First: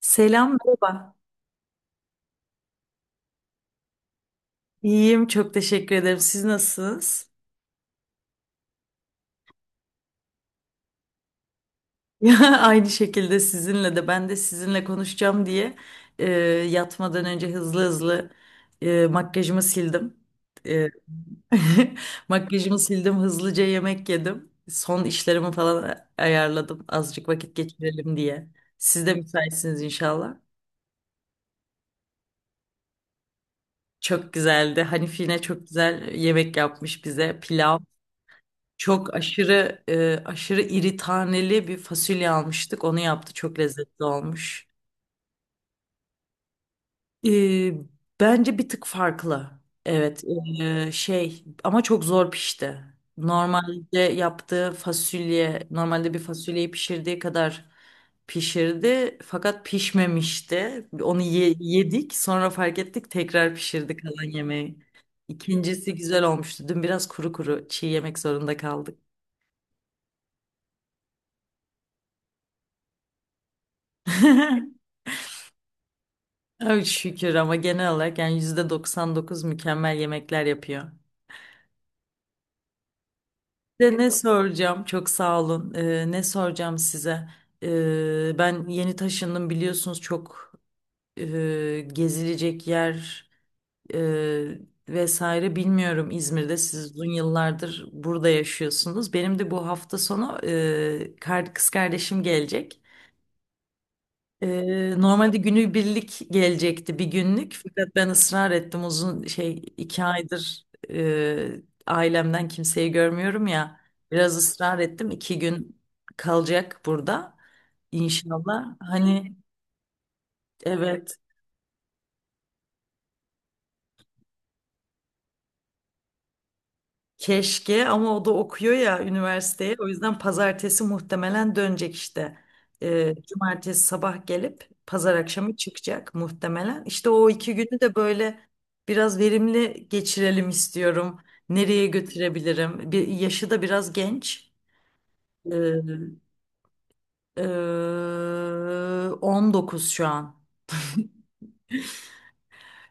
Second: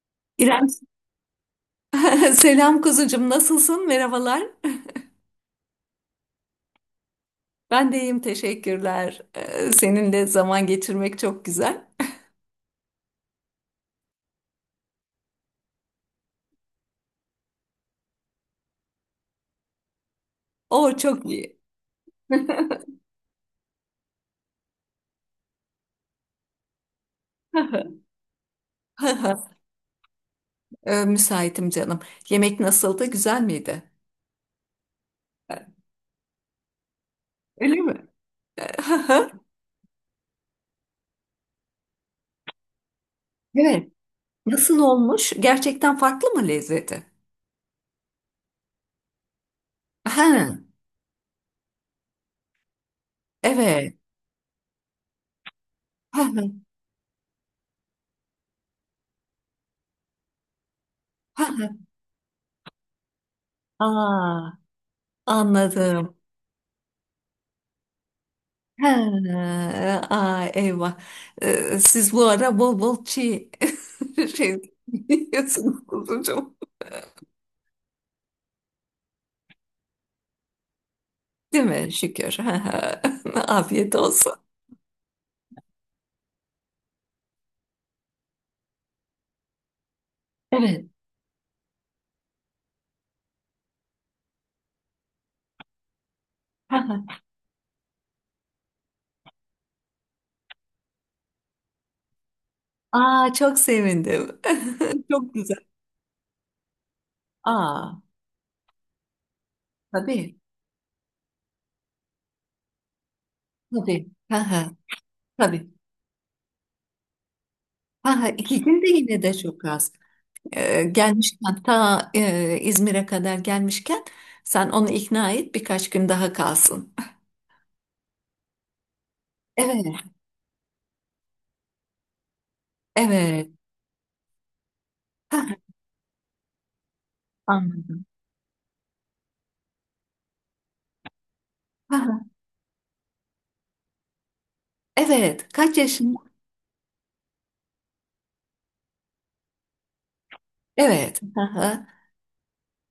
Selam, İrem. merhaba. Selam kuzucum, nasılsın? Merhabalar. İyiyim, çok teşekkür ederim. Siz nasılsınız? Ben de iyiyim, teşekkürler. Seninle zaman geçirmek çok güzel. Ya, aynı şekilde sizinle de ben de sizinle konuşacağım diye e, yatmadan önce hızlı hızlı makyajımı sildim. E, O çok iyi. Makyajımı sildim, hızlıca yemek yedim. Son işlerimi falan ayarladım azıcık vakit geçirelim diye. Siz de müsaitsiniz inşallah. Müsaitim canım. Yemek nasıldı? Güzel miydi? Çok güzeldi. Hanif yine çok güzel yemek yapmış bize. Öyle Pilav. mi? Çok aşırı aşırı iri taneli bir fasulye almıştık. Onu yaptı. Çok Evet. lezzetli olmuş. Nasıl olmuş? Gerçekten farklı mı lezzeti? E, Bence bir tık farklı. Evet. Ha, Şey ama çok zor pişti. evet. Normalde yaptığı fasulye, normalde bir fasulyeyi pişirdiği kadar pişirdi fakat pişmemişti. Onu yedik, sonra fark ettik, tekrar pişirdik kalan Aa, yemeği. İkincisi anladım. güzel olmuştu. Dün biraz kuru kuru çiğ yemek zorunda Ha, kaldık. aa, eyvah. Siz bu ara bol bol çiğ şey yiyorsunuz kuzucuğum. Ay şükür ama genel olarak yani %99 mükemmel yemekler yapıyor. Değil mi? Şükür. Ha, ha. Afiyet De ne olsun. soracağım? Çok sağ olun. Ne soracağım size? Ben yeni taşındım biliyorsunuz çok Evet. Gezilecek yer e, vesaire bilmiyorum İzmir'de. Ha, Siz uzun ha. yıllardır burada yaşıyorsunuz. Benim de bu hafta sonu kız kardeşim gelecek. Aa, çok sevindim. Çok Normalde güzel. günübirlik gelecekti bir günlük fakat Aa, ben ısrar ettim uzun şey iki tabii. aydır ailemden kimseyi görmüyorum ya Tabii. biraz Ha, ha. ısrar ettim iki Tabii. gün kalacak burada Ha, ha. İki inşallah gün de yine de hani çok az. Evet. Gelmişken ta İzmir'e kadar gelmişken sen onu ikna et birkaç gün daha kalsın. Keşke ama o da okuyor ya üniversiteye. O Evet. yüzden pazartesi muhtemelen dönecek işte. Evet. Cumartesi sabah gelip pazar Ha, akşamı ha. çıkacak muhtemelen. İşte o 2 günü de Anladım. böyle biraz verimli geçirelim istiyorum. Nereye götürebilirim? Bir, yaşı da biraz genç. Evet. Kaç yaşın? Ee, e, 19 şu an. Evet. Hı hı.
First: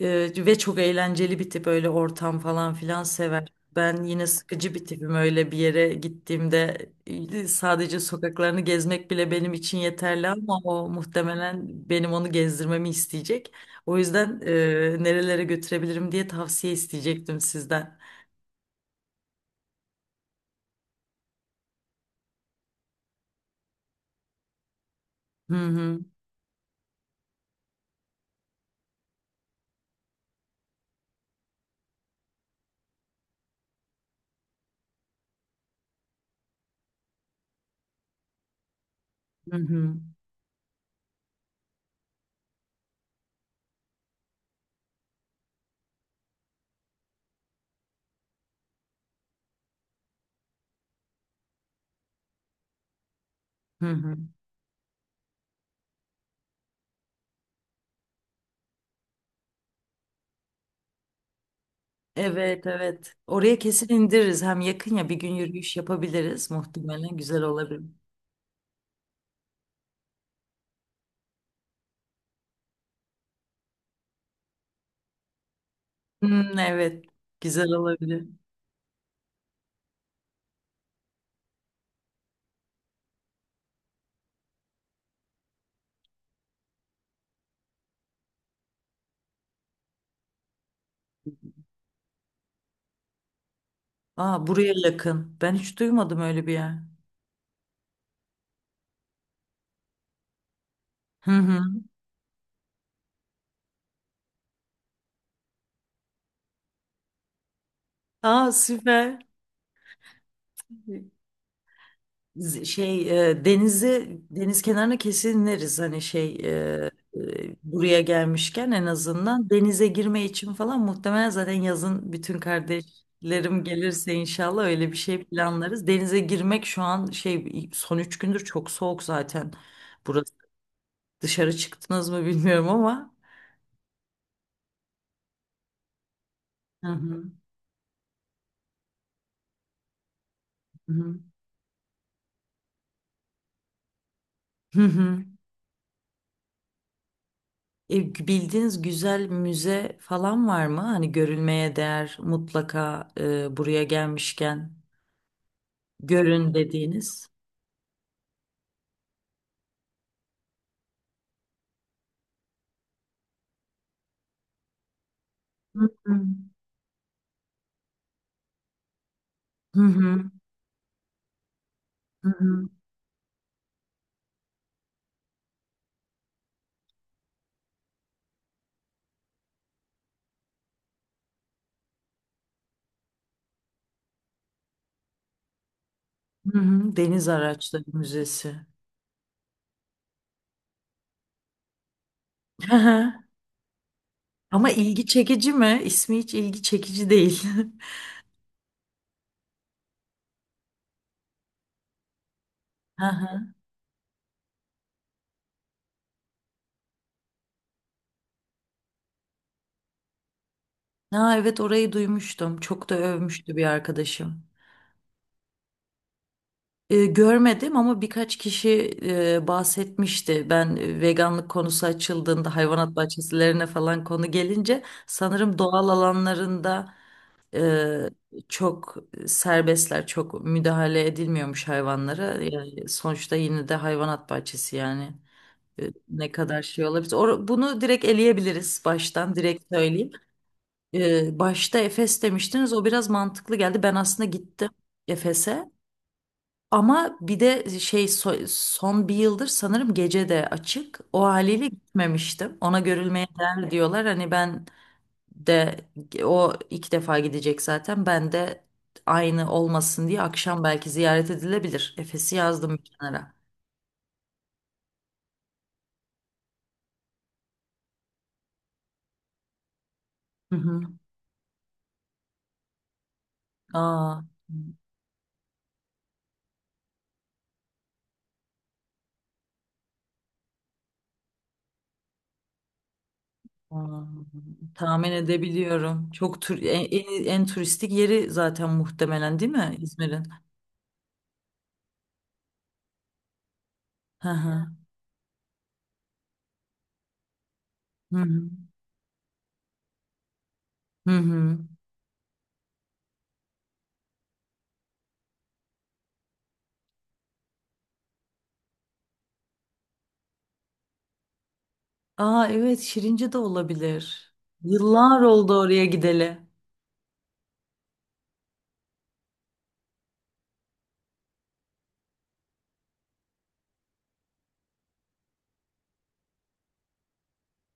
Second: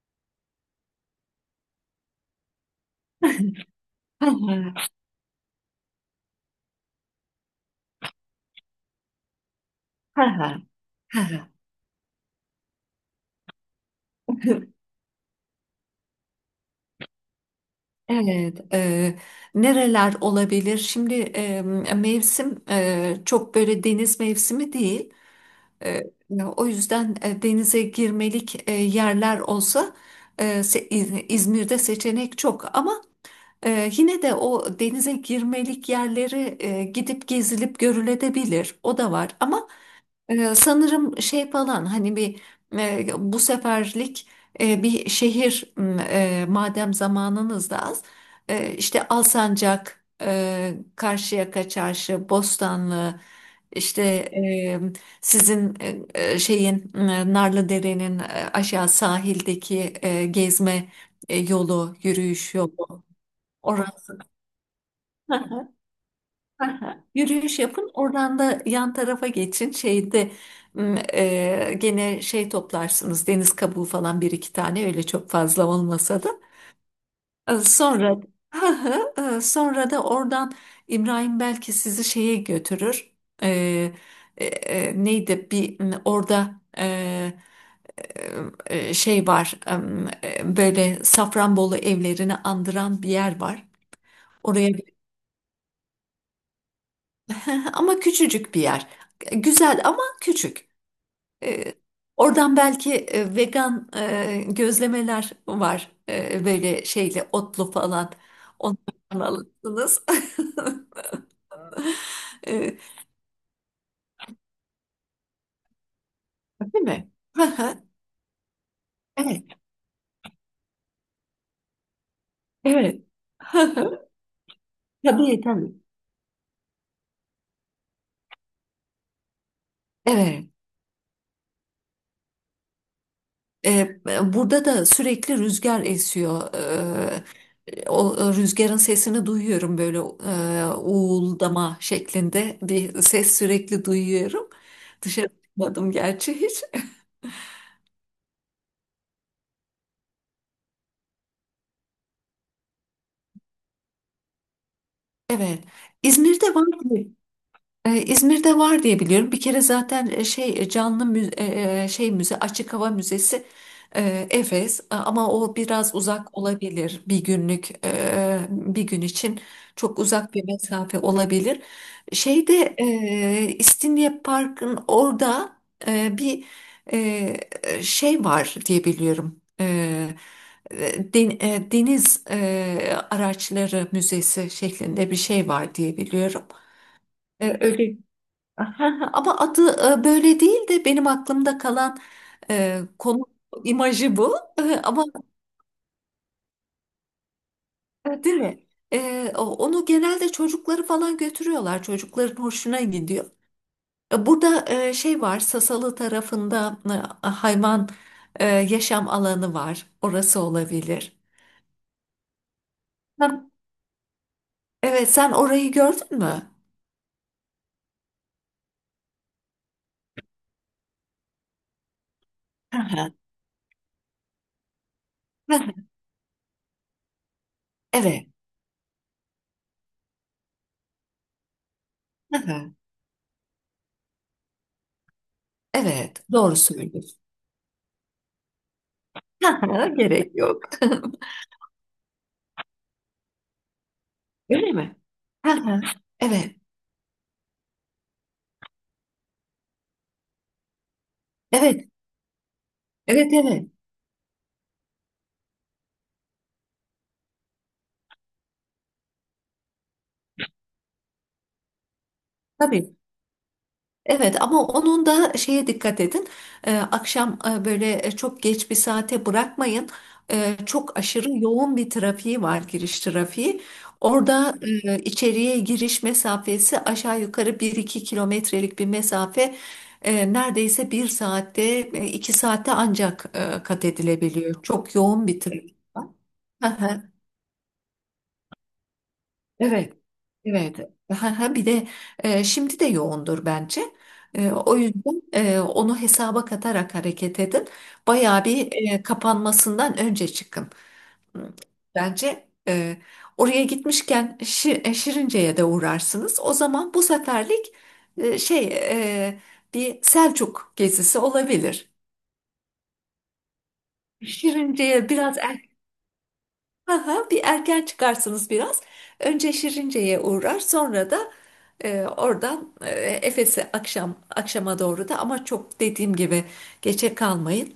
Ve çok eğlenceli bir tip öyle ortam falan filan sever. Ben yine Hı sıkıcı hı. bir tipim öyle bir yere gittiğimde sadece sokaklarını gezmek bile benim için Hı yeterli ama hı. o Hı muhtemelen benim onu gezdirmemi isteyecek. O yüzden hı. Nerelere götürebilirim diye tavsiye isteyecektim sizden. Evet, nereler olabilir? Şimdi mevsim çok böyle deniz mevsimi değil. Hı hı E, O yüzden denize girmelik yerler olsa İzmir'de seçenek çok. Ama yine de o denize girmelik yerleri gidip gezilip görülebilir. O da var. hı Ama hı. Sanırım şey falan hani bir bu seferlik bir şehir madem zamanınız da az işte Alsancak, Karşıyaka Çarşı, Bostanlı Hı işte hı. Sizin şeyin Narlıdere'nin aşağı sahildeki gezme yolu, yürüyüş Evet, yolu evet. Oraya kesin orası. indiririz. Hem yakın ya bir gün yürüyüş yapabiliriz. Aha, Muhtemelen güzel yürüyüş olabilir. yapın. Oradan da yan tarafa geçin. Şeyde gene şey toplarsınız. Deniz kabuğu falan bir iki tane öyle çok fazla olmasa da. Hmm, evet. Güzel Sonra olabilir. Sonra da oradan İbrahim belki sizi şeye götürür. E, Neydi bir orada şey var. Böyle Safranbolu evlerini andıran bir yer var. Aa, Oraya buraya yakın. Ben hiç duymadım öyle bir yer. ama küçücük bir yer. Güzel ama küçük. Hı E, hı. Oradan belki vegan gözlemeler var. Böyle şeyle otlu falan. Aa, süper. Onlardan alırsınız. E, Şey denizi deniz kenarına kesin ineriz hani şey değil mi? Hı hı. buraya gelmişken en Evet. azından denize girme için falan muhtemelen zaten yazın bütün Evet. Hı kardeşlerim hı. gelirse inşallah öyle bir şey Tabii tabii. planlarız. Denize girmek şu an şey son 3 gündür çok soğuk zaten. Burası Evet. dışarı çıktınız mı bilmiyorum ama. E, Burada da sürekli rüzgar esiyor. Hı hı. O rüzgarın sesini duyuyorum böyle Hı hı. uğuldama şeklinde bir ses sürekli duyuyorum. Hı hı. Dışarı çıkmadım gerçi hiç. Bildiğiniz güzel müze falan var mı? Hani görülmeye değer mutlaka buraya gelmişken Evet. görün İzmir'de var mı? dediğiniz. İzmir'de var diye biliyorum. Bir kere zaten şey canlı şey müze açık hava müzesi Efes. Ama o Hı biraz hı. uzak olabilir bir günlük bir gün için Hı çok hı. uzak bir mesafe olabilir. Hı hı. Şeyde İstinye Park'ın orada bir şey var diye biliyorum. Deniz Araçları Müzesi şeklinde bir şey var diye biliyorum. Hı hı. Deniz Araçları Öyle Müzesi. aha, ama adı böyle değil de benim aklımda kalan Hı hı. konu imajı bu. Ama Ama ilgi çekici mi? İsmi hiç ilgi çekici değil. Değil mi? Onu genelde çocukları falan götürüyorlar. Çocukların hoşuna Hı gidiyor. hı. Burada şey var, Sasalı tarafında hayvan yaşam alanı var. Orası olabilir. Ha, evet orayı duymuştum. Çok da Hı. övmüştü bir arkadaşım. Evet, sen orayı gördün mü? Görmedim ama birkaç kişi bahsetmişti. Ben veganlık konusu açıldığında Hı hayvanat hı. bahçesilerine falan konu gelince Hı sanırım hı. doğal alanlarında e, Evet. çok serbestler, çok müdahale edilmiyormuş Hı hayvanlara. hı. Yani sonuçta yine de hayvanat bahçesi yani. Evet, Ne doğru kadar şey olabilir. söylüyorsun. Bunu direkt eleyebiliriz baştan Hı direkt hı, söyleyeyim. gerek yok. Başta Efes demiştiniz o biraz mantıklı geldi. Ben aslında gittim Öyle mi? Hı Efes'e. hı. Evet. Ama bir de şey son bir yıldır sanırım gece de açık. O haliyle Evet, gitmemiştim. Ona görülmeye evet, değer evet. diyorlar. Hani ben de o 2 defa gidecek zaten. Ben de aynı olmasın diye akşam belki ziyaret edilebilir. Efes'i yazdım bir Tabii. kenara. Evet ama onun da şeye dikkat edin. Akşam böyle çok geç bir saate bırakmayın. Hı hı. Çok aşırı yoğun bir trafiği var, giriş trafiği. Aa, Orada içeriye giriş mesafesi aşağı yukarı bir iki kilometrelik bir mesafe. Neredeyse bir saatte, iki saatte ancak kat aa, edilebiliyor. Çok tahmin yoğun bir trafik edebiliyorum. Çok var. En turistik yeri zaten muhtemelen değil mi Evet, İzmir'in? evet. Ha, ha, bir de şimdi de yoğundur bence. Hı hı. O yüzden onu hesaba katarak hareket edin. Hı hı. Bayağı bir kapanmasından önce çıkın. Hı Hı, hı. bence oraya gitmişken Şirince'ye de uğrarsınız. O zaman bu seferlik şey e, bir Selçuk gezisi olabilir. Aa, evet Şirince de olabilir. Şirince'ye Yıllar biraz oldu oraya gideli. aha, bir erken çıkarsınız biraz. Önce Şirince'ye uğrar, sonra da oradan Efes'e akşam akşama doğru da ama çok dediğim gibi geçe kalmayın.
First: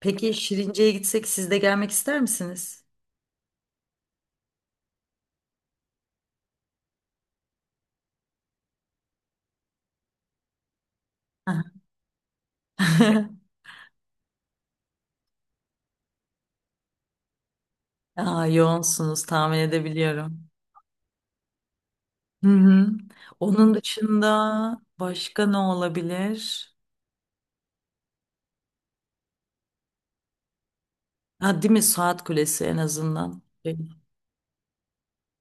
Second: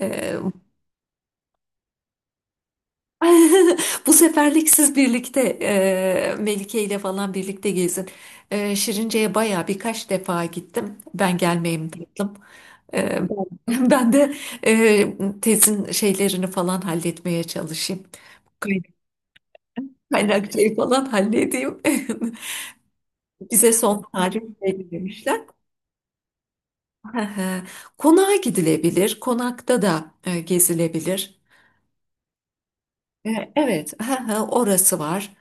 Peki E, Şirince'ye gitsek siz de gelmek ister misiniz? Bu seferlik siz birlikte Melike ile falan birlikte gezin. Şirince'ye baya birkaç defa gittim. Ben Hah. gelmeyeyim tatlım. E, Ben de tezin şeylerini falan halletmeye çalışayım. Aa, kaynak yoğunsunuz tahmin edebiliyorum. Kaynakçayı falan halledeyim. Hı hı. Bize Onun son tarih dışında başka belirlemişler. ne olabilir? Konağa gidilebilir. Konakta da gezilebilir. Ha, değil mi Saat Kulesi en azından. E, Evet, orası var.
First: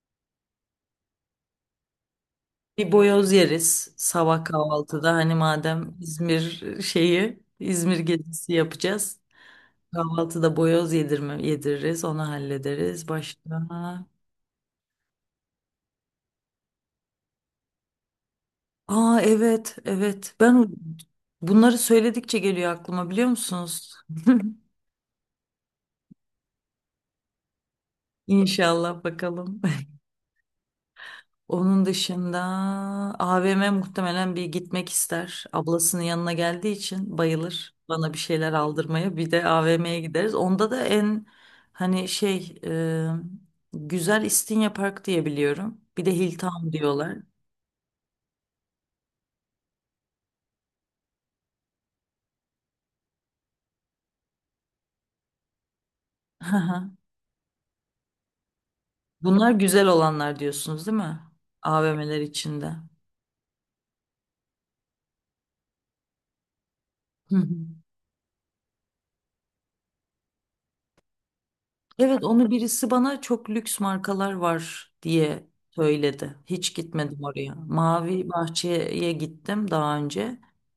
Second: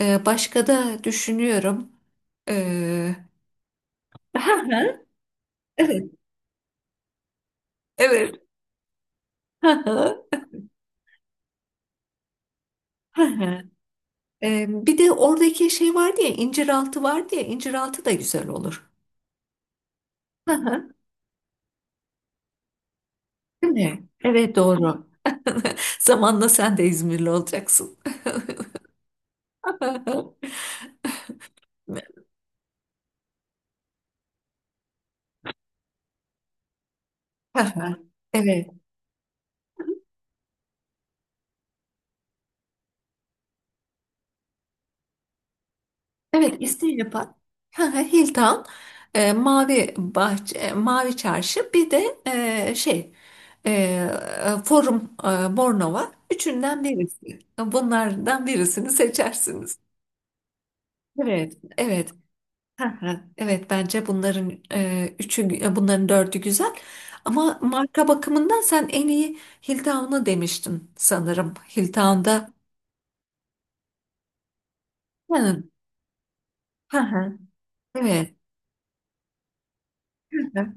Başka da düşünüyorum. Bir E, boyoz yeriz sabah kahvaltıda. Hani madem Evet, İzmir şeyi İzmir evet. gezisi yapacağız. Kahvaltıda boyoz yedirme, yediririz onu hallederiz. Başka? Bir de oradaki şey vardı ya, inciraltı vardı ya, inciraltı da güzel olur. Aa, evet evet ben bunları söyledikçe geliyor aklıma biliyor Değil musunuz? mi? Evet, doğru. Zamanla sen de İzmirli olacaksın. İnşallah bakalım. Onun dışında AVM muhtemelen bir gitmek ister. Ablasının yanına geldiği için bayılır bana bir şeyler Evet. aldırmaya. Bir de AVM'ye gideriz. Onda da en hani şey güzel İstinye Park diye biliyorum. Bir de Evet, Hilltown diyorlar. İsteyapa, hı Hilton, Mavi Bahçe, Mavi Çarşı, bir de şey, e, Forum Bornova. Hı Üçünden hı. birisi. Bunlardan birisini Bunlar seçersiniz. güzel olanlar diyorsunuz değil mi? Evet, evet. AVM'ler içinde. Hı hı, evet, bence bunların üçü, bunların dördü güzel. Hı hı. Ama marka bakımından sen en iyi Hilltown'u demiştin sanırım. Evet onu Hilltown'da. birisi bana çok lüks markalar var diye Hı, söyledi. Hiç hı, gitmedim hı. oraya. Mavi Evet. Bahçe'ye gittim daha önce. Hı hı.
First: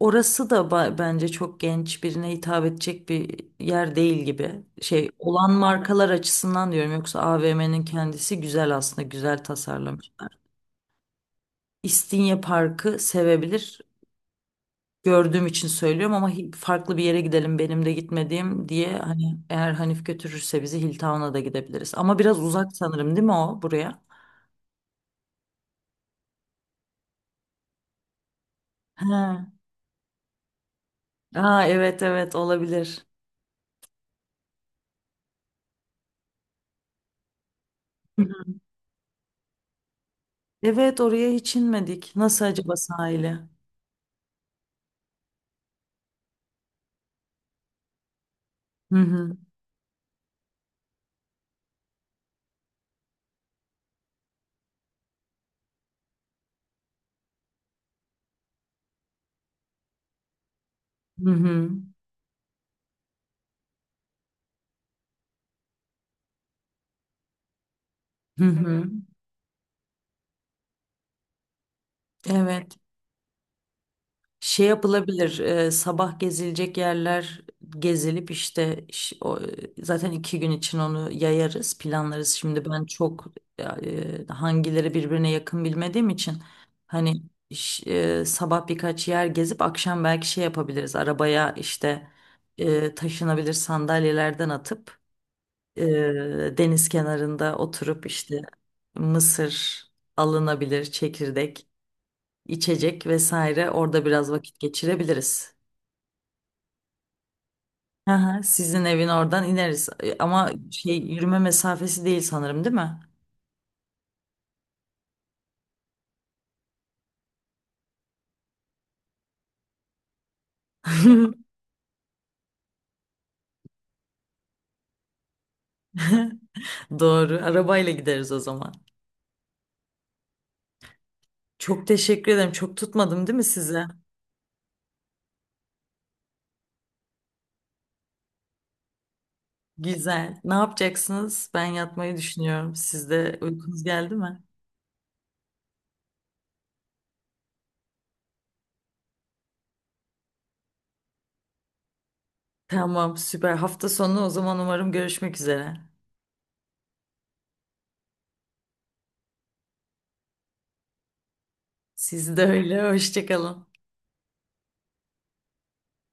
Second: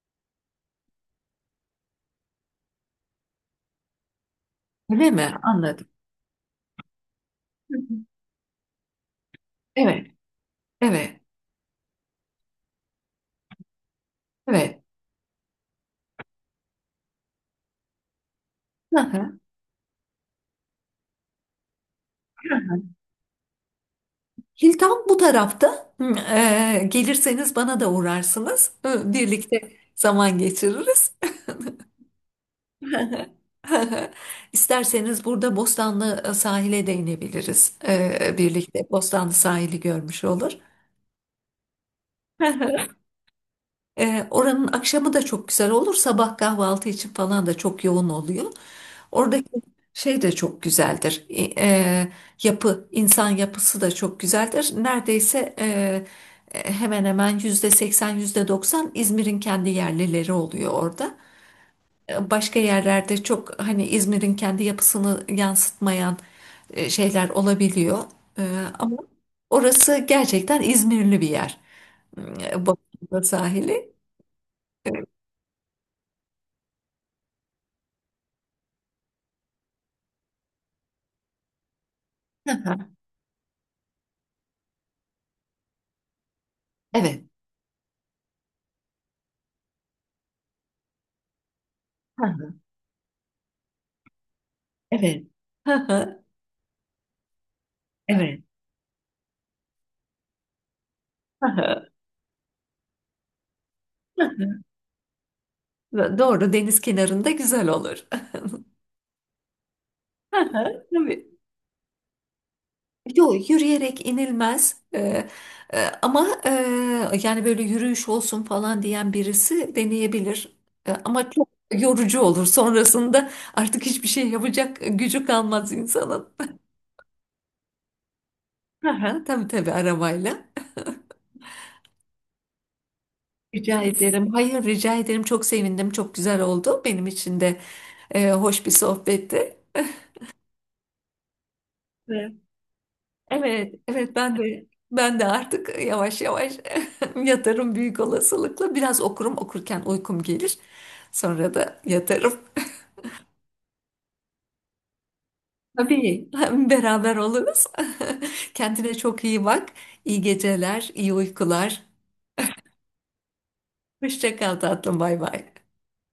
Orası da bence çok genç birine hitap edecek bir yer değil gibi. Şey Öyle mi? olan Anladım. markalar açısından diyorum yoksa Hı AVM'nin hı. kendisi güzel aslında güzel Evet. tasarlamışlar. Evet. İstinye Parkı sevebilir, Evet. gördüğüm için söylüyorum ama farklı bir yere gidelim benim de gitmediğim diye Hı hani hı. eğer Hanif götürürse bizi Hilltown'a da gidebiliriz. Ama biraz uzak sanırım değil mi o buraya? Hilton bu tarafta. Hı, gelirseniz bana da uğrarsınız. Hı, Ha. birlikte zaman geçiririz. Aa, evet evet olabilir. İsterseniz burada Bostanlı sahile de inebiliriz. Hı hı. Birlikte Bostanlı sahili görmüş olur. Evet oraya hiç inmedik. Nasıl acaba sahili? Oranın akşamı da çok güzel olur. Sabah kahvaltı için falan da çok yoğun oluyor. Hı hı. Oradaki şey de çok güzeldir. Yapı, insan yapısı da çok güzeldir. Neredeyse hemen hemen %80, yüzde doksan İzmir'in kendi yerlileri oluyor orada. Hı hı. Başka yerlerde çok hani İzmir'in kendi yapısını yansıtmayan şeyler olabiliyor. Hı hı. Ama orası gerçekten İzmirli bir yer. Evet. Boğaz'ın sahili. Şey yapılabilir, sabah gezilecek yerler gezilip işte zaten 2 gün için onu yayarız, planlarız. Hı Şimdi ben hı. çok hangileri birbirine yakın bilmediğim için hani Evet. ş- sabah birkaç yer gezip akşam belki şey yapabiliriz. Arabaya işte Hı hı. Taşınabilir sandalyelerden atıp Evet. Hı e, hı. deniz kenarında oturup işte Evet. mısır alınabilir, Hı çekirdek hı. içecek vesaire orada biraz vakit geçirebiliriz. Doğru, deniz kenarında güzel olur. Hı hı, sizin evin oradan ineriz, Hı ama hı, şey tabii. yürüme mesafesi değil sanırım değil mi? Yok, yürüyerek inilmez. Ama yani böyle yürüyüş olsun falan diyen birisi deneyebilir. Ama çok yorucu olur. Sonrasında artık hiçbir şey yapacak gücü kalmaz insanın. Doğru. Arabayla gideriz o zaman. Hı hı, tabii tabii arabayla. Çok teşekkür ederim. Çok tutmadım değil mi Rica size? ederim. Hayır, rica ederim. Çok sevindim. Çok güzel oldu. Benim için de hoş bir sohbetti. Güzel. Ne yapacaksınız? Ben yatmayı düşünüyorum. Sizde Evet, uykunuz geldi evet ben mi? de ben de artık yavaş yavaş yatarım büyük olasılıkla. Biraz okurum, okurken uykum gelir. Sonra da yatarım. Tamam, süper. Hafta sonu o zaman umarım görüşmek üzere. Tabii beraber oluruz. Kendine çok iyi bak. İyi geceler, iyi uykular. Siz de öyle. Hoşça kalın. Hoşça kal tatlım, bay bay.